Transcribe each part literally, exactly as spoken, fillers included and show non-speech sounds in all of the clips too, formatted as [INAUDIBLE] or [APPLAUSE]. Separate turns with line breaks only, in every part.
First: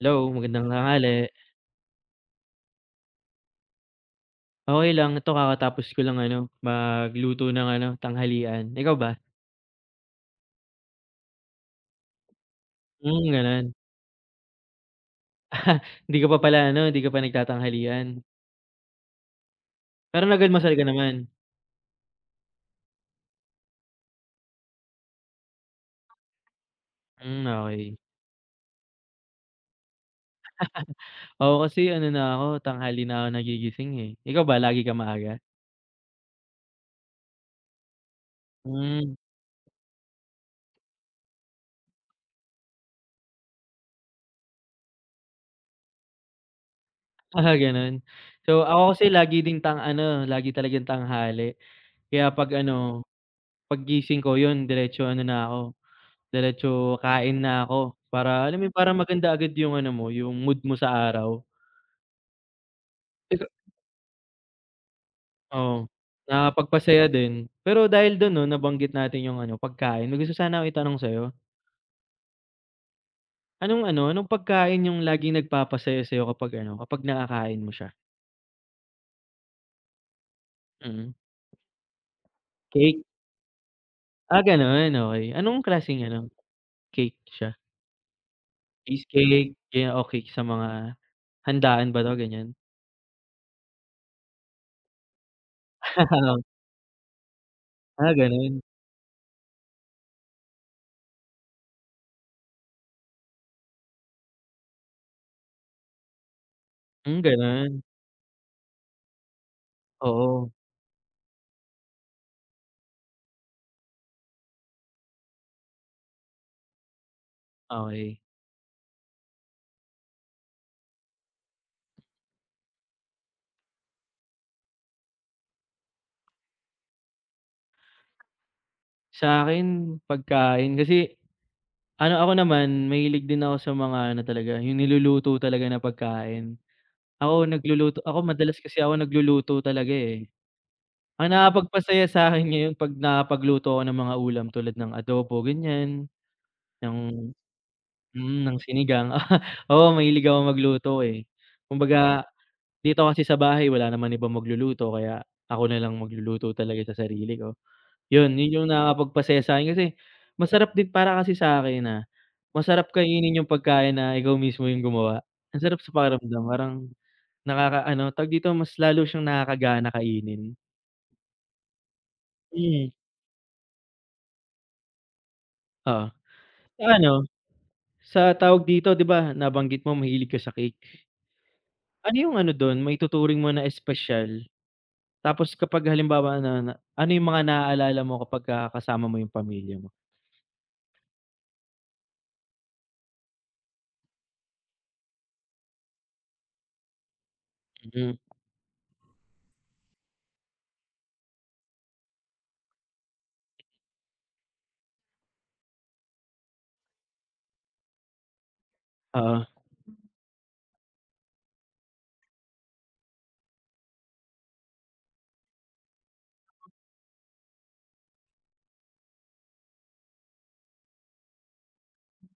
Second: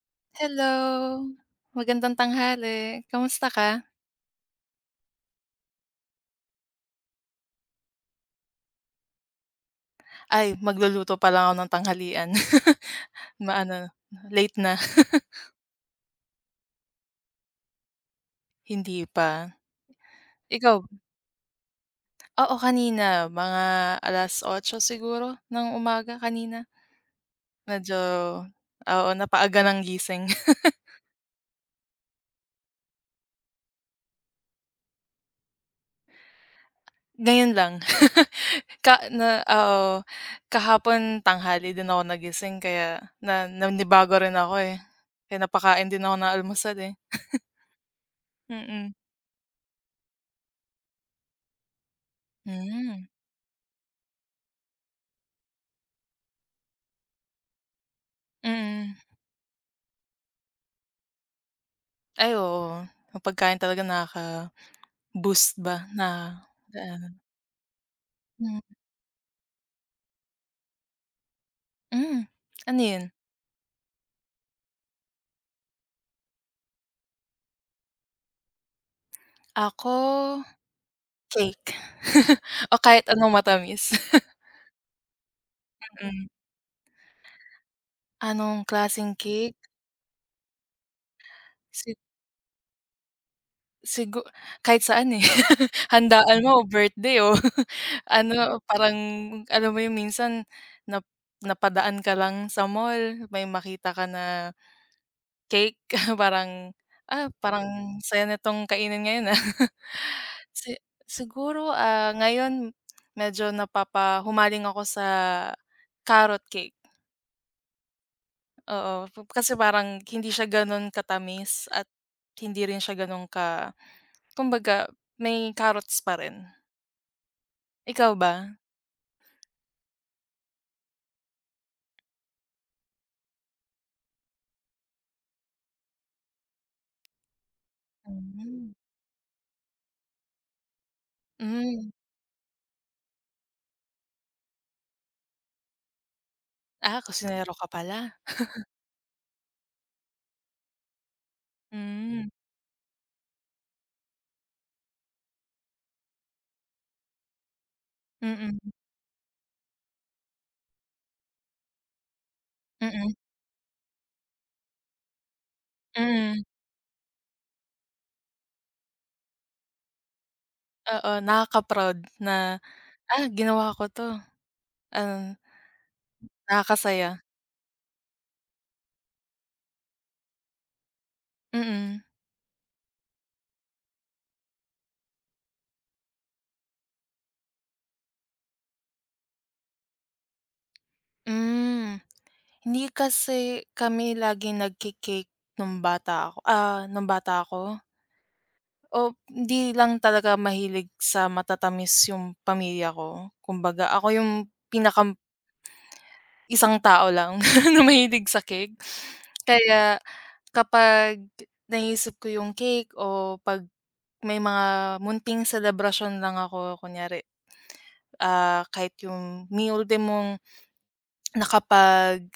Hello, magandang tanghali.
Hello, magandang tanghali. Kamusta ka?
Okey lang, ito kakatapos ko lang ano, magluto ng ano, tanghalian. Ikaw ba?
Ay, magluluto pa lang ako ng tanghalian.
Hmm,
[LAUGHS]
gano'n.
Maano, late na.
Hindi ka pa pala ano, hindi ka pa nagtatanghalian,
[LAUGHS] Hindi pa.
pero nag
Ikaw?
ka naman?
Oo, kanina mga alas otso siguro ng umaga kanina.
Hmm,
Medyo
okey.
oo, napaaga ng gising.
Ako kasi ano na ako, tanghali na ako nagigising, eh. Ikaw ba, lagi ka maaga?
[LAUGHS] Ngayon lang. [LAUGHS] Ka
Hmm,
na oo, kahapon tanghali din ako nagising kaya na nanibago rin ako, eh. Kaya napakain din ako ng almusal, eh.
[LAUGHS] ah, gano'n. So, ako
Mm-mm.
kasi lagi ding tang ano, lagi talagang tanghali. Kaya 'pag ano,
Mm.
paggising ko 'yun diretso ano na ako Diretso kain na ako para
Hmm,
alam mo yun, para
mm.
maganda agad yung ano mo, yung mood mo sa araw.
Ay oo, ang
Ika
pagkain talaga nakaka-boost ba
Oo,
na
nakakapagpasaya
daanan.
din. Pero dahil dun 'no,
Hmm,
nabanggit natin yung ano, pagkain, may gusto sana akong itanong sa'yo.
hmm, ano yun?
Anong ano, anong pagkain yung laging nagpapasaya sa'yo kapag ano, kapag nakakain mo siya?
Ako,
Mm.
cake [LAUGHS] o
Cake?
kahit anong matamis. [LAUGHS]
Ah, gano'n, okey. Anong klaseng ano,
Mm,
cake siya?
anong klaseng
Cheesecake,
cake?
ganyan o cake sa mga handaan
Si
ba 'to, ganyan?
sigu Kahit saan, eh, [LAUGHS] handaan mo o
[LAUGHS]
birthday o [LAUGHS]
Ah, gano'n.
ano, parang alam mo yung minsan nap napadaan ka lang sa mall, may makita ka na cake [LAUGHS] parang,
Hmm,
ah, parang
gano'n.
saya nitong kainin ngayon, ah.
Oo,
Si Siguro, ah, ngayon medyo napapahumaling ako sa carrot cake,
okey.
oo. p- Kasi parang hindi siya gano'n katamis at hindi rin siya gano'n ka, kumbaga may carrots pa rin. Ikaw ba?
Sa'kin pagkain kasi ano ako naman mahilig din ako sa mga ano talaga, yung niluluto talaga na pagkain. Ako nagluluto ako madalas
Hmm,
kasi ako nagluluto talaga, eh. Ang
hmm.
nakakapagpasaya sa'kin ngayon 'pag nakakapagluto ako ng mga ulam tulad ng adobo ganyan,
Ah,
ng
kusinero ka pala.
mm, ng sinigang. [LAUGHS] Oo, mahilig ako magluto, eh. Kumbaga
Hmm,
dito kasi sa bahay wala naman ibang magluluto kaya ako na lang magluluto talaga sa sarili ko. Yun,
mm,
yun yung nakakapagpasaya sa'kin kasi masarap din para kasi sa'kin na masarap
mm,
kainin yung pagkain na ikaw mismo yung gumawa. Ang sarap sa
mm.
pakiramdam parang nakakaano, tawag dito, mas lalo siyang nakakagana kainin.
Oo, nakaka-proud na,
Mm.
"Ah, ginawa ko 'to." Ano,
Oo. Sa ano,
nakakasaya,
sa tawag dito, 'di ba nabanggit mo mahilig ka sa cake.
mm-mm, mm.
Ano yung ano dun maituturing mo na espesyal? Tapos kapag halimbawa na na ano yung mga naaalala mo kapagka kasama mo yung pamilya mo?
Hmm. Hindi kasi kami laging nagke-cake nung bata ako ah, nung bata ako
Mm.
o hindi lang talaga mahilig sa matatamis yung pamilya ko. Kumbaga ako yung pinaka isang tao lang [LAUGHS] na mahilig sa cake.
Oo,
Kaya kapag naisip ko yung cake o 'pag may mga munting celebration lang ako kunyari, ah, kahit yung Mi Ultimong nakapag,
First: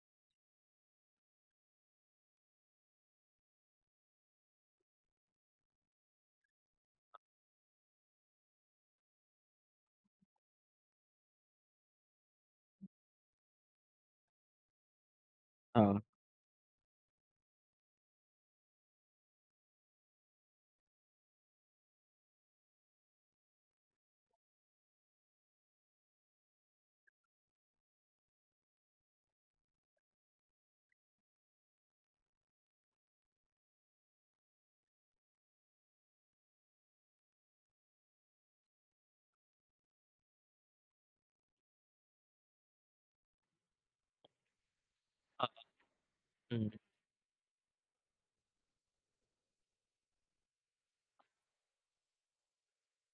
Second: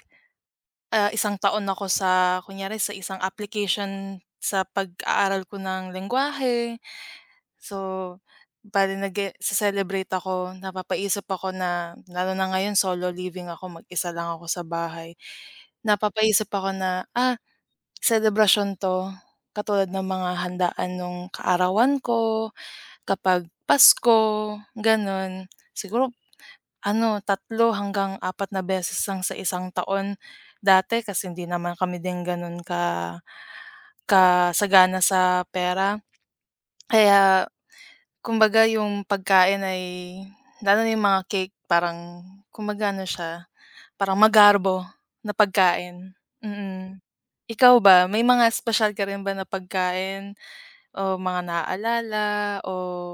ah, isang taon ako sa kunyari sa isang application sa pag-aaral ko ng lengguwahe. So, bale nage celebrate ako, napapaisip ako na lalo na ngayon solo living ako, mag-isa lang ako sa bahay.
oo.
Napapaisip ako na, "Ah, celebration 'to." Katulad ng mga handaan nung kaarawan ko, kapag Pasko, gano'n. Siguro ano, tatlo hanggang apat na beses lang sa isang taon. Dati kasi hindi naman kami din gano'n ka kasagana sa pera. Kaya kumbaga yung pagkain ay lalo na yung mga cake parang kumbaga ano siya, parang magarbo na
Oo.
pagkain,
Mm.
mm. Ikaw ba, may mga special ka rin ba na pagkain o mga naaalala o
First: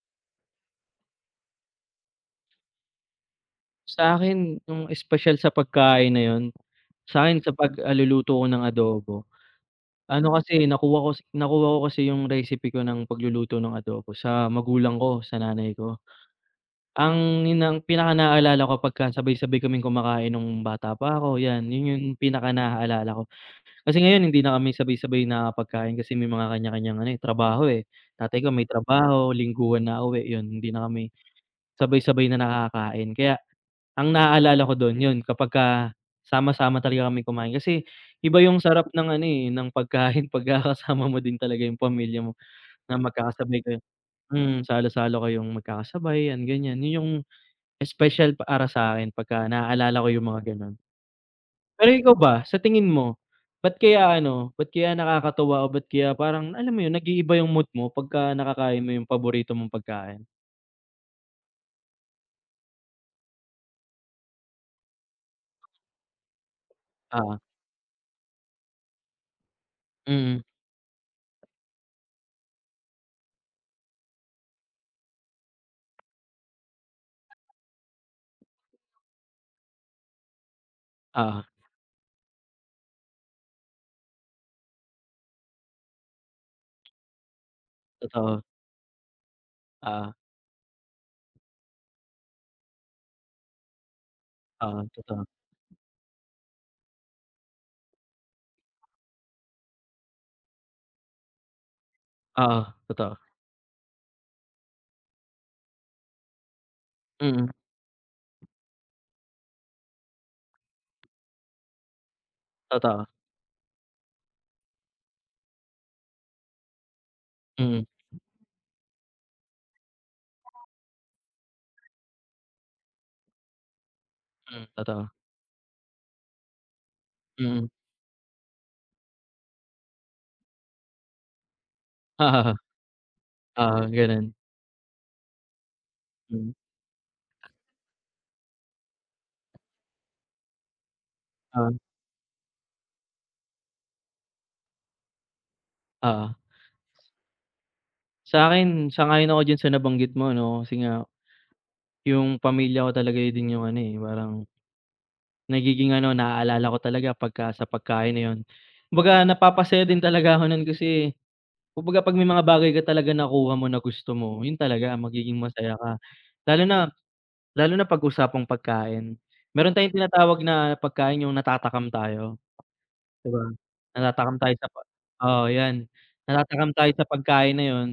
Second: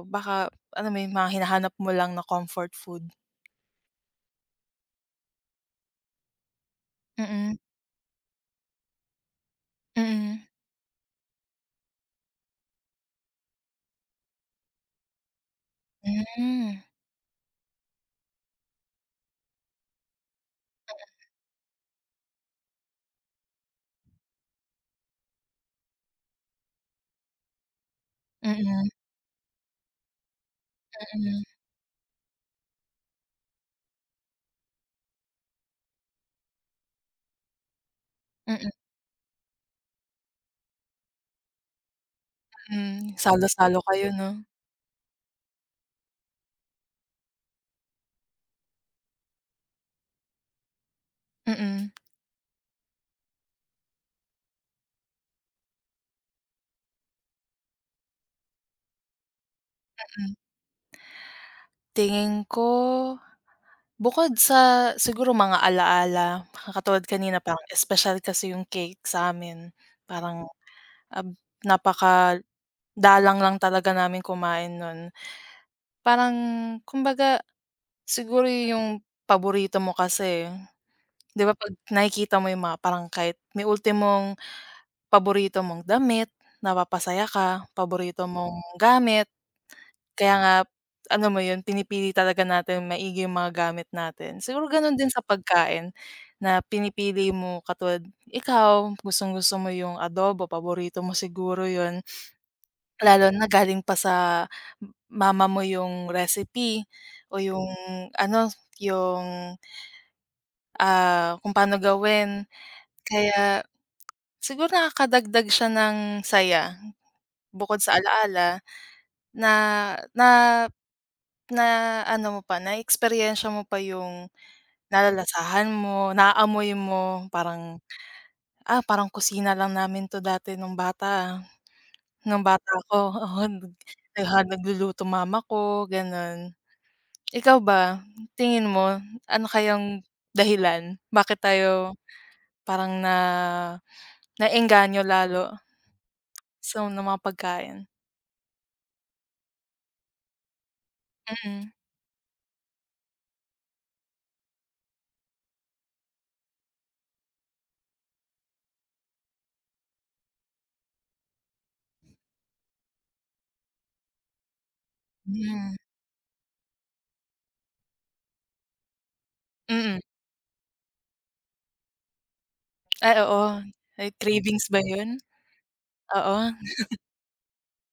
baka ano, may mga hinahanap mo lang na comfort food?
Sa akin yung espesyal sa pagkain na yun, sa'kin sa
Mm,
pagluluto ko ng adobo, ano
mm,
kasi nakuha ko nakuha ko kasi yung recipe ko ng pagluluto ng adobo sa magulang ko, sa nanay ko.
hmm.
Ang yun ang pinaka naalala ko pagka sabay-sabay kaming kumakain nung bata pa ako, 'yan. Yun yung pinaka naaalala ko. Kasi ngayon hindi na kami sabay-sabay nakakapagkain kasi may mga kanya-kanyang ano, eh, trabaho, eh. Tatay ko may
Mm,
trabaho, lingguhan na uwi, yun hindi na kami
mm,
sabay-sabay na nakakain kaya ang naaalala ko don yun kapagka sama-sama talaga kaming kumain kasi iba yung
mm.
sarap ng ano, eh, ng pagkain [LAUGHS] pagka kasama mo din talaga yung pamilya mo na
Mm,
magkakasabay
salo-salo
kayo
kayo 'no?
mm, salo-salo kayong magkakasabay yan, ganyan. Yun yung espesyal para sa'kin pagka naaalala ko yung mga gano'n. Pero
Mm.
ikaw ba, sa tingin mo, ba't kaya ano, ba't kaya nakakatuwa o ba't kaya parang alam mo yun, nag-iiba yung mood mo pagka nakakain mo yung paborito mong pagkain?
Mm. Tingin ko, bukod sa siguro mga alaala, katulad kanina
Oo,
parang espesyal kasi yung cake sa'min.
mm,
Parang, ab napakadalang lang talaga namin kumain nun. Parang kumbaga siguro yung paborito mo kasi,
oo,
'di ba 'pag nakikita mo yung mga parang kahit may ultimong paborito mong damit, napapasaya ka, paborito
totoo.
mong gamit.
Oo,
Kaya nga, ano mo yun, pinipili talaga natin maigi yung mga gamit natin. Siguro
oo,
ganun din sa
totoo.
pagkain na pinipili mo katulad ikaw, gustong-gusto mo yung adobo, paborito mo siguro yun.
Oo, totoo.
Lalo na galing pa sa mama mo yung recipe o
Mm,
yung ano, yung, ah, kung paano gawin.
totoo.
Kaya siguro nakakadagdag siya ng saya bukod
Mm,
sa alaala na na na ano mo pa, na naeksperyensya mo pa yung
mm, totoo.
nalalasahan mo, naaamoy mo,
Mm.
parang, "Ah, parang kusina lang namin 'to dati nung bata, ah, nung
[LAUGHS] Oo,
bata ako." [LAUGHS] Oo, nag
oo, gano'n.
nagha nagluluto mama ko, gano'n.
Mm,
Ikaw ba, tingin mo ano kayang dahilan bakit
oo,
tayo parang na naengganyo lalo
oo.
sa ng mga pagkain?
Sa'kin, sang-ayon ako diyan sa nabanggit mo 'no, kasi nga
Mm.
yung pamilya ko talaga yun din yung ano, eh, parang nagiging ano, naaalala ko talaga pagka sa pagkain na yun. Kumbaga napapasaya din talaga ako nun kasi kumbaga 'pag may mga bagay ka talaga nakuha mo na gusto mo, yun talaga magiging
Hmm,
masaya ka. Lalo na lalo na 'pag usapang pagkain. Meron tayong
mm.
tinatawag na pagkain yung natatakam tayo.
Ay
'Di ba?
oo. Ay
Natatakam tayo
cravings
sa
ba
pa
yun?
oo 'yan,
Oo.
natatakam tayo sa pagkain na 'yun,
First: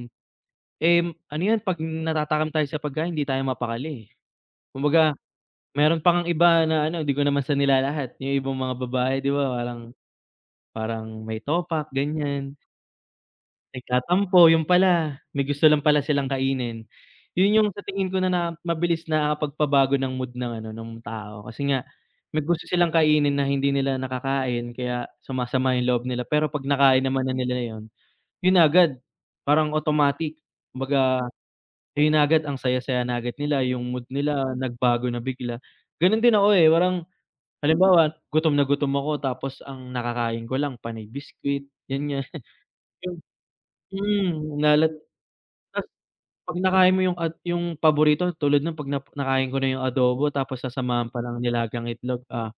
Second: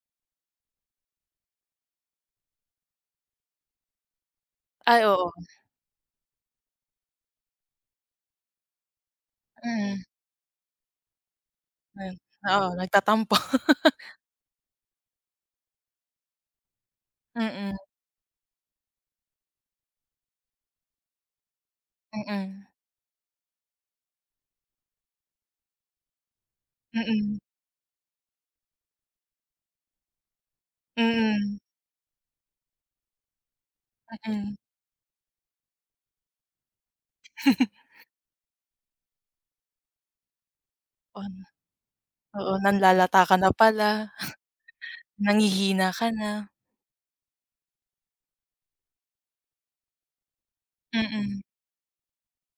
eh, ano 'yun 'pag natatakam tayo sa pagkain hindi tayo mapakali, eh.
Ay
Kumbaga
oo,
meron pa ngang iba na ano, 'di ko naman sa nilalahat, yung ibang mga babae 'di ba parang
mm.
parang may topak
Ayan,
ganiyan,
oo, nagtatampo. [LAUGHS]
nagtatampo, yun pala may gusto lang pala silang kainin. Yun yung
Mm,
sa tingin ko na na mabilis nakakapagpabago ng mood ng ano, ng tao kasi nga may
mm,
gusto silang kainin na hindi nila nakakain kaya sumasama yung loob nila pero 'pag nakain naman na
mm,
nila yun. Yun na agad, parang automatic. Kumbaga,
mm,
hmm, ayun na agad ang saya-saya na agad nila, yung mood nila
mm.
mm, nagbago na bigla. Gano'n din ako, eh, parang
[LAUGHS]
halimbawa gutom na gutom ako tapos ang nakakain ko lang panay
On
biscuit, ganyan.
oo,
Yung
nanlalata ka na pala,
mm, nalat
nanghihina
tas
ka na,
'Pag nakain mo yung at yung paborito tulad nun 'pag nap nakain ko na yung adobo tapos sasamahan pa
mm.
ng nilagang itlog, ah,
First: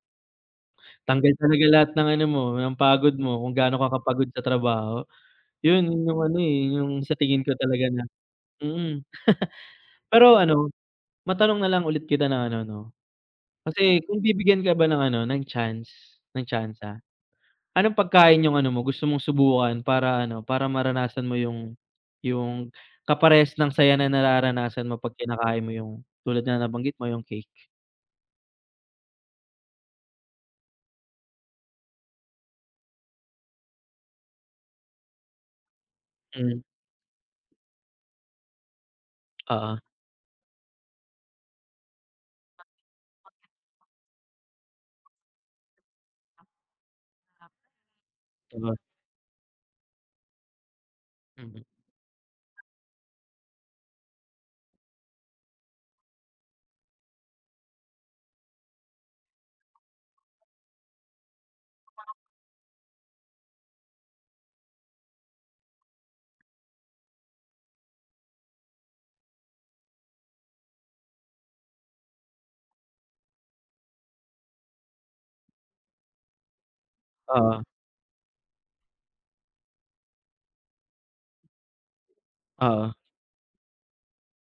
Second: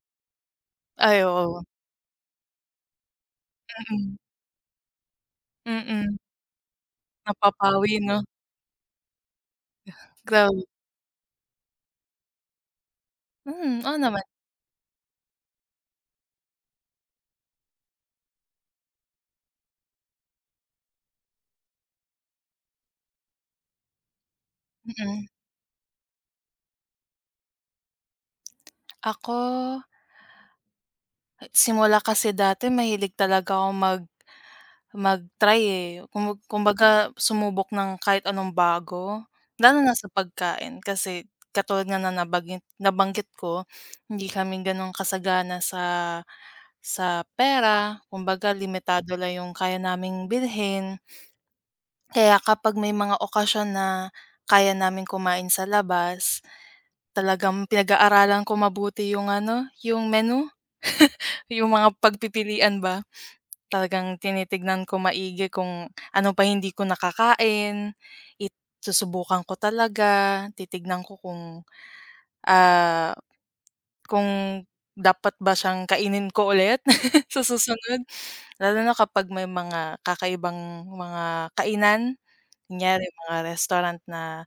Ay,
tanggal
oo,
talaga lahat ng ano mo, ng pagod mo kung gaano ka
mm,
kapagod sa trabaho. Yun, yun
mm,
yung ano, eh, yung sa tingin ko talaga
napapawi
na
'no?
mm. Pero
Grabe,
ano, matanong na lang ulit kita ng ano 'no,
mm, oo
kasi kung
naman,
bibigyan ka ba ng ano, ng chance ng tsansa, anong pagkain yung ano mo, gusto mong subukan para ano, para maranasan mo yung yung kaparehas ng saya na nararanasan mo 'pag
mm.
kinakain mo yung tulad na nabanggit mo yung cake?
Ako, simula kasi dati mahilig talaga akong mag mag-try, eh, kumba
Hmm,
kumbaga sumubok ng kahit anong bago,
oo,
lalo na sa pagkain kasi katulad nga na nabagit nabanggit ko, hindi kami gano'n kasagana sa sa pera, kumbaga
'di ba?
limitado lang yung kaya naming bilhin.
Mm,
Kaya kapag may mga okasyon na kaya namin kumain sa labas, talagang pinag-aaralan ko mabuti yung ano, yung menu, [LAUGHS] yung mga pagpipilian ba. Talagang tinitignan ko maigi kung ano pa hindi ko nakakain, it susubukan ko talaga, titignan ko kung, ah, kung dapat ba siyang kainin ko ulit [LAUGHS] sa
oo,
susunod. Lalo na kapag may mga kakaibang mga kainan,
oo.
kunyari mga restaurant na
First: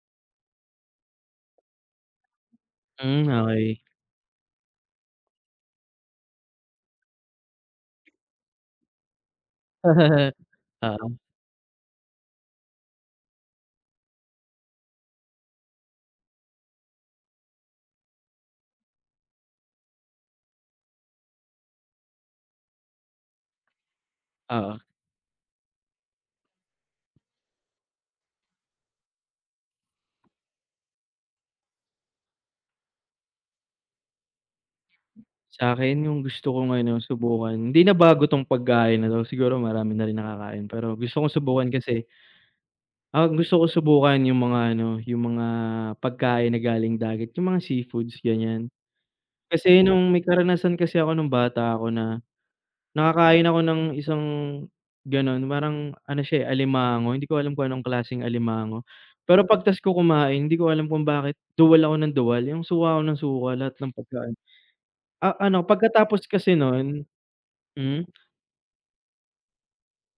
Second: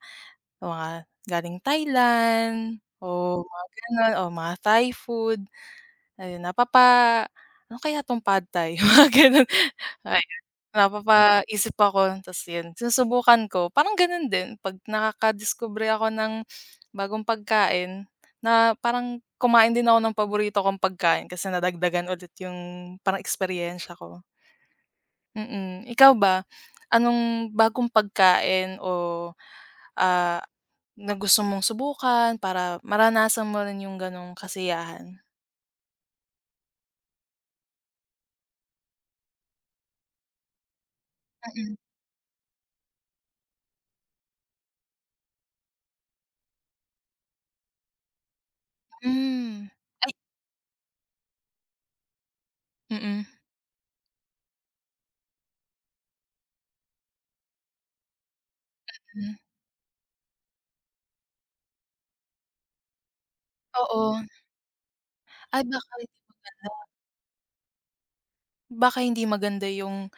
mga galing Thailand
Hmm,
o mga
okey.
gano'n o mga Thai food, ayun napapa ano kaya 'tong pad Thai, [LAUGHS] mga gano'n.
[LAUGHS] Oo,
Napapaisip ako tas yun, sinusubukan ko. Parang ganun din 'pag nakakadiskubre ako ng bagong pagkain na parang kumain din ako ng paborito kong pagkain kasi nadagdagan ulit yung parang eksperyensya ko.
oo.
Mm, ikaw ba, anong bagong pagkain o, ah, na gusto mong subukan para maranasan mo rin yung ganong kasiyahan?
Sa'kin yung gusto kong ano, subukan hindi na bago 'tong pagkain na 'to, siguro marami na rin nakakain, pero gusto kong subukan
Mm,
kasi. Ang gusto ko subukan yung mga ano, yung mga pagkain na galing dagat, yung mga seafoods ganyan.
hmm.
Kasi nung
Ay
may karanasan kasi ako nung bata ako na
mm,
nakakain ako ng isang gano'n, parang ano siya, eh, alimango, hindi ko alam kung anong klaseng alimango.
hmm.
Pero pagtas ko kumain hindi ko alam kung bakit duwal ako ng duwal, yung suka ako ng suka lahat ng
Oo.
pagkain. Ah, ano
Ay baka hindi
pagkatapos kasi
maganda,
nun hmm?
baka hindi maganda yung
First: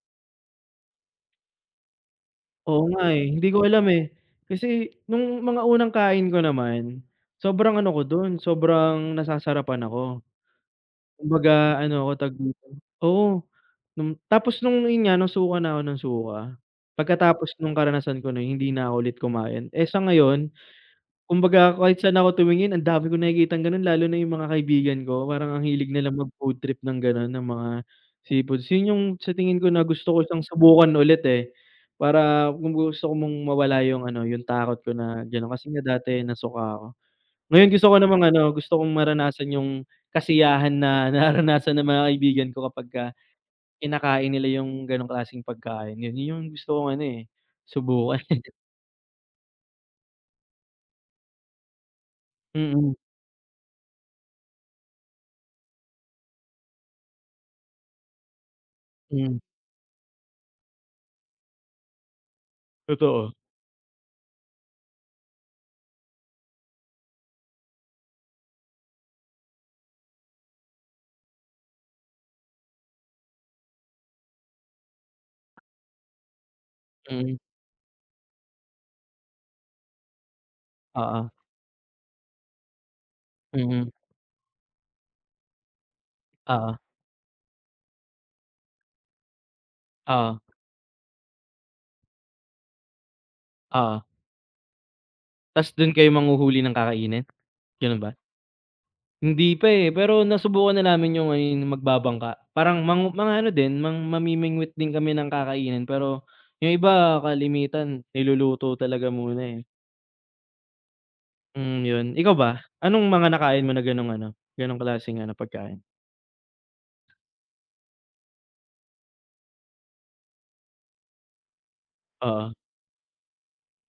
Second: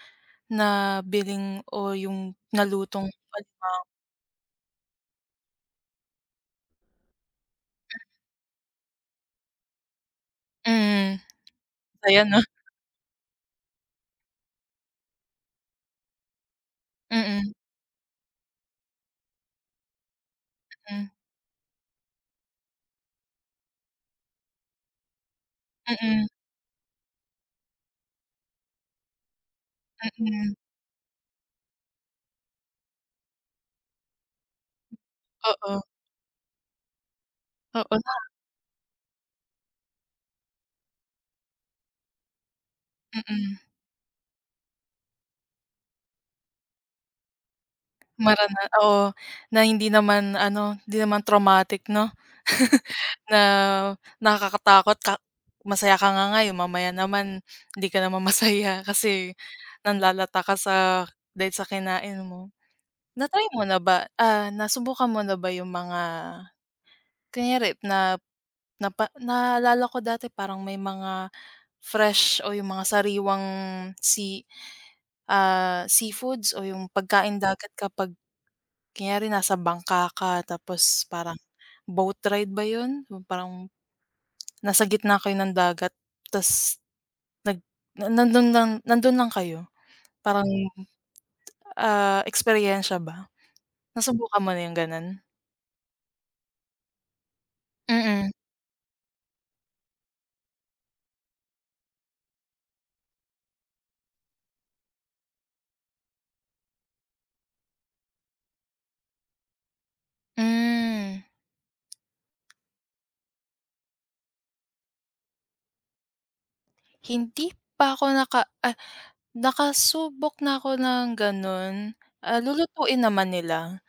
na bilhin o yung
Oo
nalutong
nga, eh, hindi ko
palimang
alam, eh. Kasi nung mga unang kain ko naman, sobrang ano ko dun, sobrang nasasarapan ako.
mm,
Kumbaga ano ako,
saya
tawag
'no?
dito oo, nung tapos nung yun nga, nasuka na ako ng suka.
Mm,
Pagkatapos nung karanasan ko na yun, hindi na ako ulit kumain. Eh, sa ngayon
hmm,
kumbaga kahit saan ako tumingin ang dami ko nakikitang gano'n lalo na yung mga kaibigan ko parang ang hilig nila
mm,
mag-food trip ng gano'n, ng mga seafoods. Yun yung sa tingin ko na gusto ko siyang
mm,
subukan ulit, eh, para kung gusto ko mong mawala yung ano, yung takot ko na gano'n kasi
oo,
nga dati nasuka ako. Ngayon gusto
oo,
ko
na
namang ano, gusto kong maranasan yung kasiyahan na [LAUGHS] naranasan ng mga kaibigan ko kapagka
mm,
kinakain nila yung gano'ng klaseng pagkain. Yun yun yung gusto kong ano, eh, subukan.
marana oo, na hindi naman ano, hindi naman traumatic 'no,
[LAUGHS] Mm,
na nakakatakot ka, masaya ka nga ngayon mamaya naman hindi ka naman [LAUGHS] masaya kasi
mm.
nanlalata ka sa dahil sa kinain mo.
Totoo.
Na-try mo na ba, ah, nasubukan mo na ba yung mga kunyari na, napa naalala ko dati parang may mga fresh o yung mga sariwang sea, ah, seafoods o yung
Mm,
pagkain dagat kapag kunyari nasa bangka ka tapos
oo,
parang boat ride ba yun? Yung parang
mm.
nasa gitna kayo ng dagat tas
Oo,
nag na- nandun lang nandun lang kayo?
oo,
Parang, ah, eksperyensya ba?
oo.
Nasubukan mo na yung ganun?
Tas dun kayo manghuhuli ng kakainin, ganun ba?
Mm.
Hindi pa, eh, pero nasubukan na namin yung ano, yung magbabangka. Parang mang mga ano din, mang mamimingwit din kami ng kakainin pero yung iba kalimitan niluluto talaga muna, eh.
Hmm,
Mm, yun. Ikaw ba, anong mga nakain mo na ganong ano, ganong klaseng ano, pagkain?
hindi pa ako naka nakasubok na ako ng gano'n, ah,
Oo,
lulutuin naman nila.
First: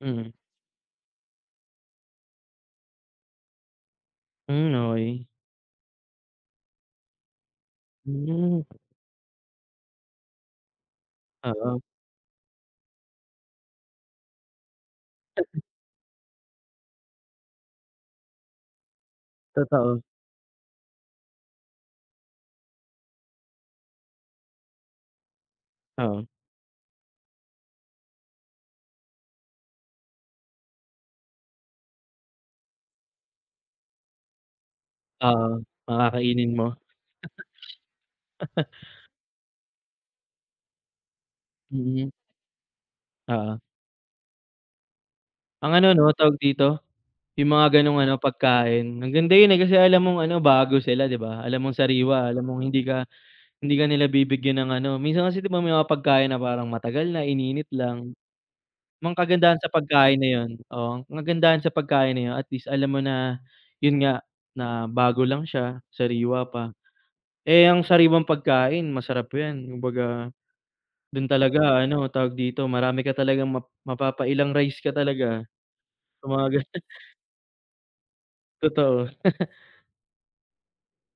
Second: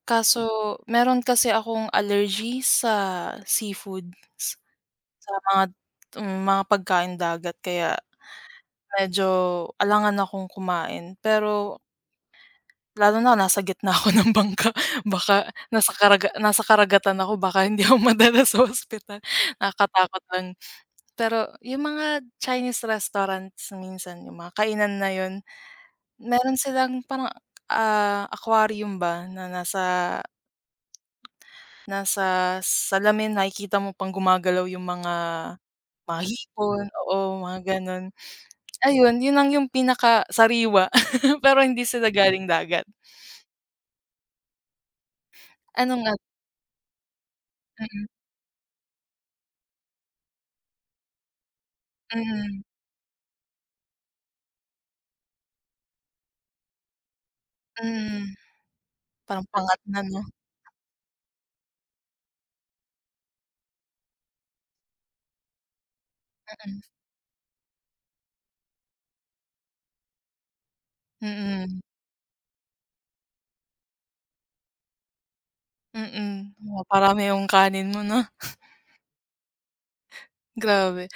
mm.
Kaso meron kasi akong allergy sa seafoods,
Hmm, okey.
sa mga, hmm, mga pagkaing dagat kaya
Hmm,
medyo alangan akong kumain. Pero
oo,
lalo na nasa gitna ako [LAUGHS] ng bangka, baka nasa karaga nasa karagatan ako baka hindi ako madala sa ospital,
totoo.
nakakatakot lang. Pero yung mga Chinese restaurants minsan, yung mga kainan na yun
Oo,
meron silang parang, ah, aquarium ba na nasa nasa salamin nakikita mo pang gumagalaw yung mga
oo, mga
mga
kakainin mo.
hipon, oo, mga gano'n. Ayun, yun lang yung pinakasariwa [LAUGHS] pero hindi sila
Mm,
galing dagat.
oo. Ang ano
Ano nga
'no, tawag dito yung mga gano'ng
mm,
ano, pagkain. Ang ganda yun, eh, kasi alam mong ano, bago sila, 'di ba? Alam mong sariwa, alam mong
mm,
hindi ka hindi ka nila bibigyan ng ano minsan kasi 'di ba may mga pagkain na parang matagal na, ininit lang.
mm,
Ang
parang
kagandahan sa
pangat na
pagkain
'no,
na yun oo, ang kagandahan sa pagkain na yun at least alam mo na, yun nga, na bago lang siya, sariwa pa. Eh, ang sariwang pagkain masarap yan. Kumbaga, dun
mm,
talaga ano, tawag dito, marami ka talagang map mapapailang rice ka talaga,
mm,
sa
mm,
mga ganun
maparami yung kanin mo 'no,
[LAUGHS] totoo.
grabe.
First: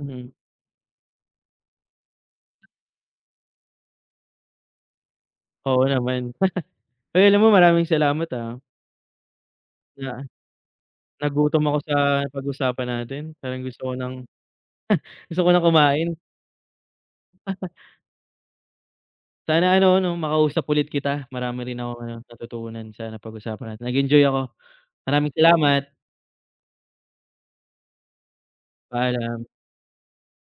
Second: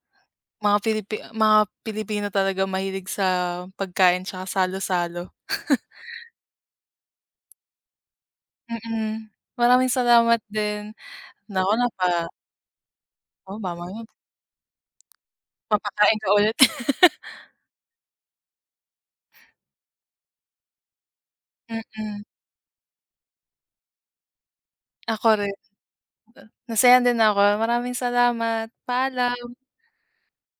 Mm,
Mga Pilipi mga Pilipino talaga mahilig sa pagkain tsaka salo-salo.
oo naman. Uy, alam mo maraming salamat, ah,
Mm. Maraming
na
salamat din.
nagutom
Naku,
ako sa
napa
napag-usapan natin.
oh
Parang gusto ko
mamaya
ng gusto ko ng kumain.
papakain ka ulit.
Sana ano 'no, makausap ulit kita. Marami rin akong ano,
Mm.
natutunan sa napag-usapan natin. Nag-enjoy ako.
Ako
Maraming
rin.
salamat.
Nasaya din ako. Maraming salamat.
Paalam.
Paalam.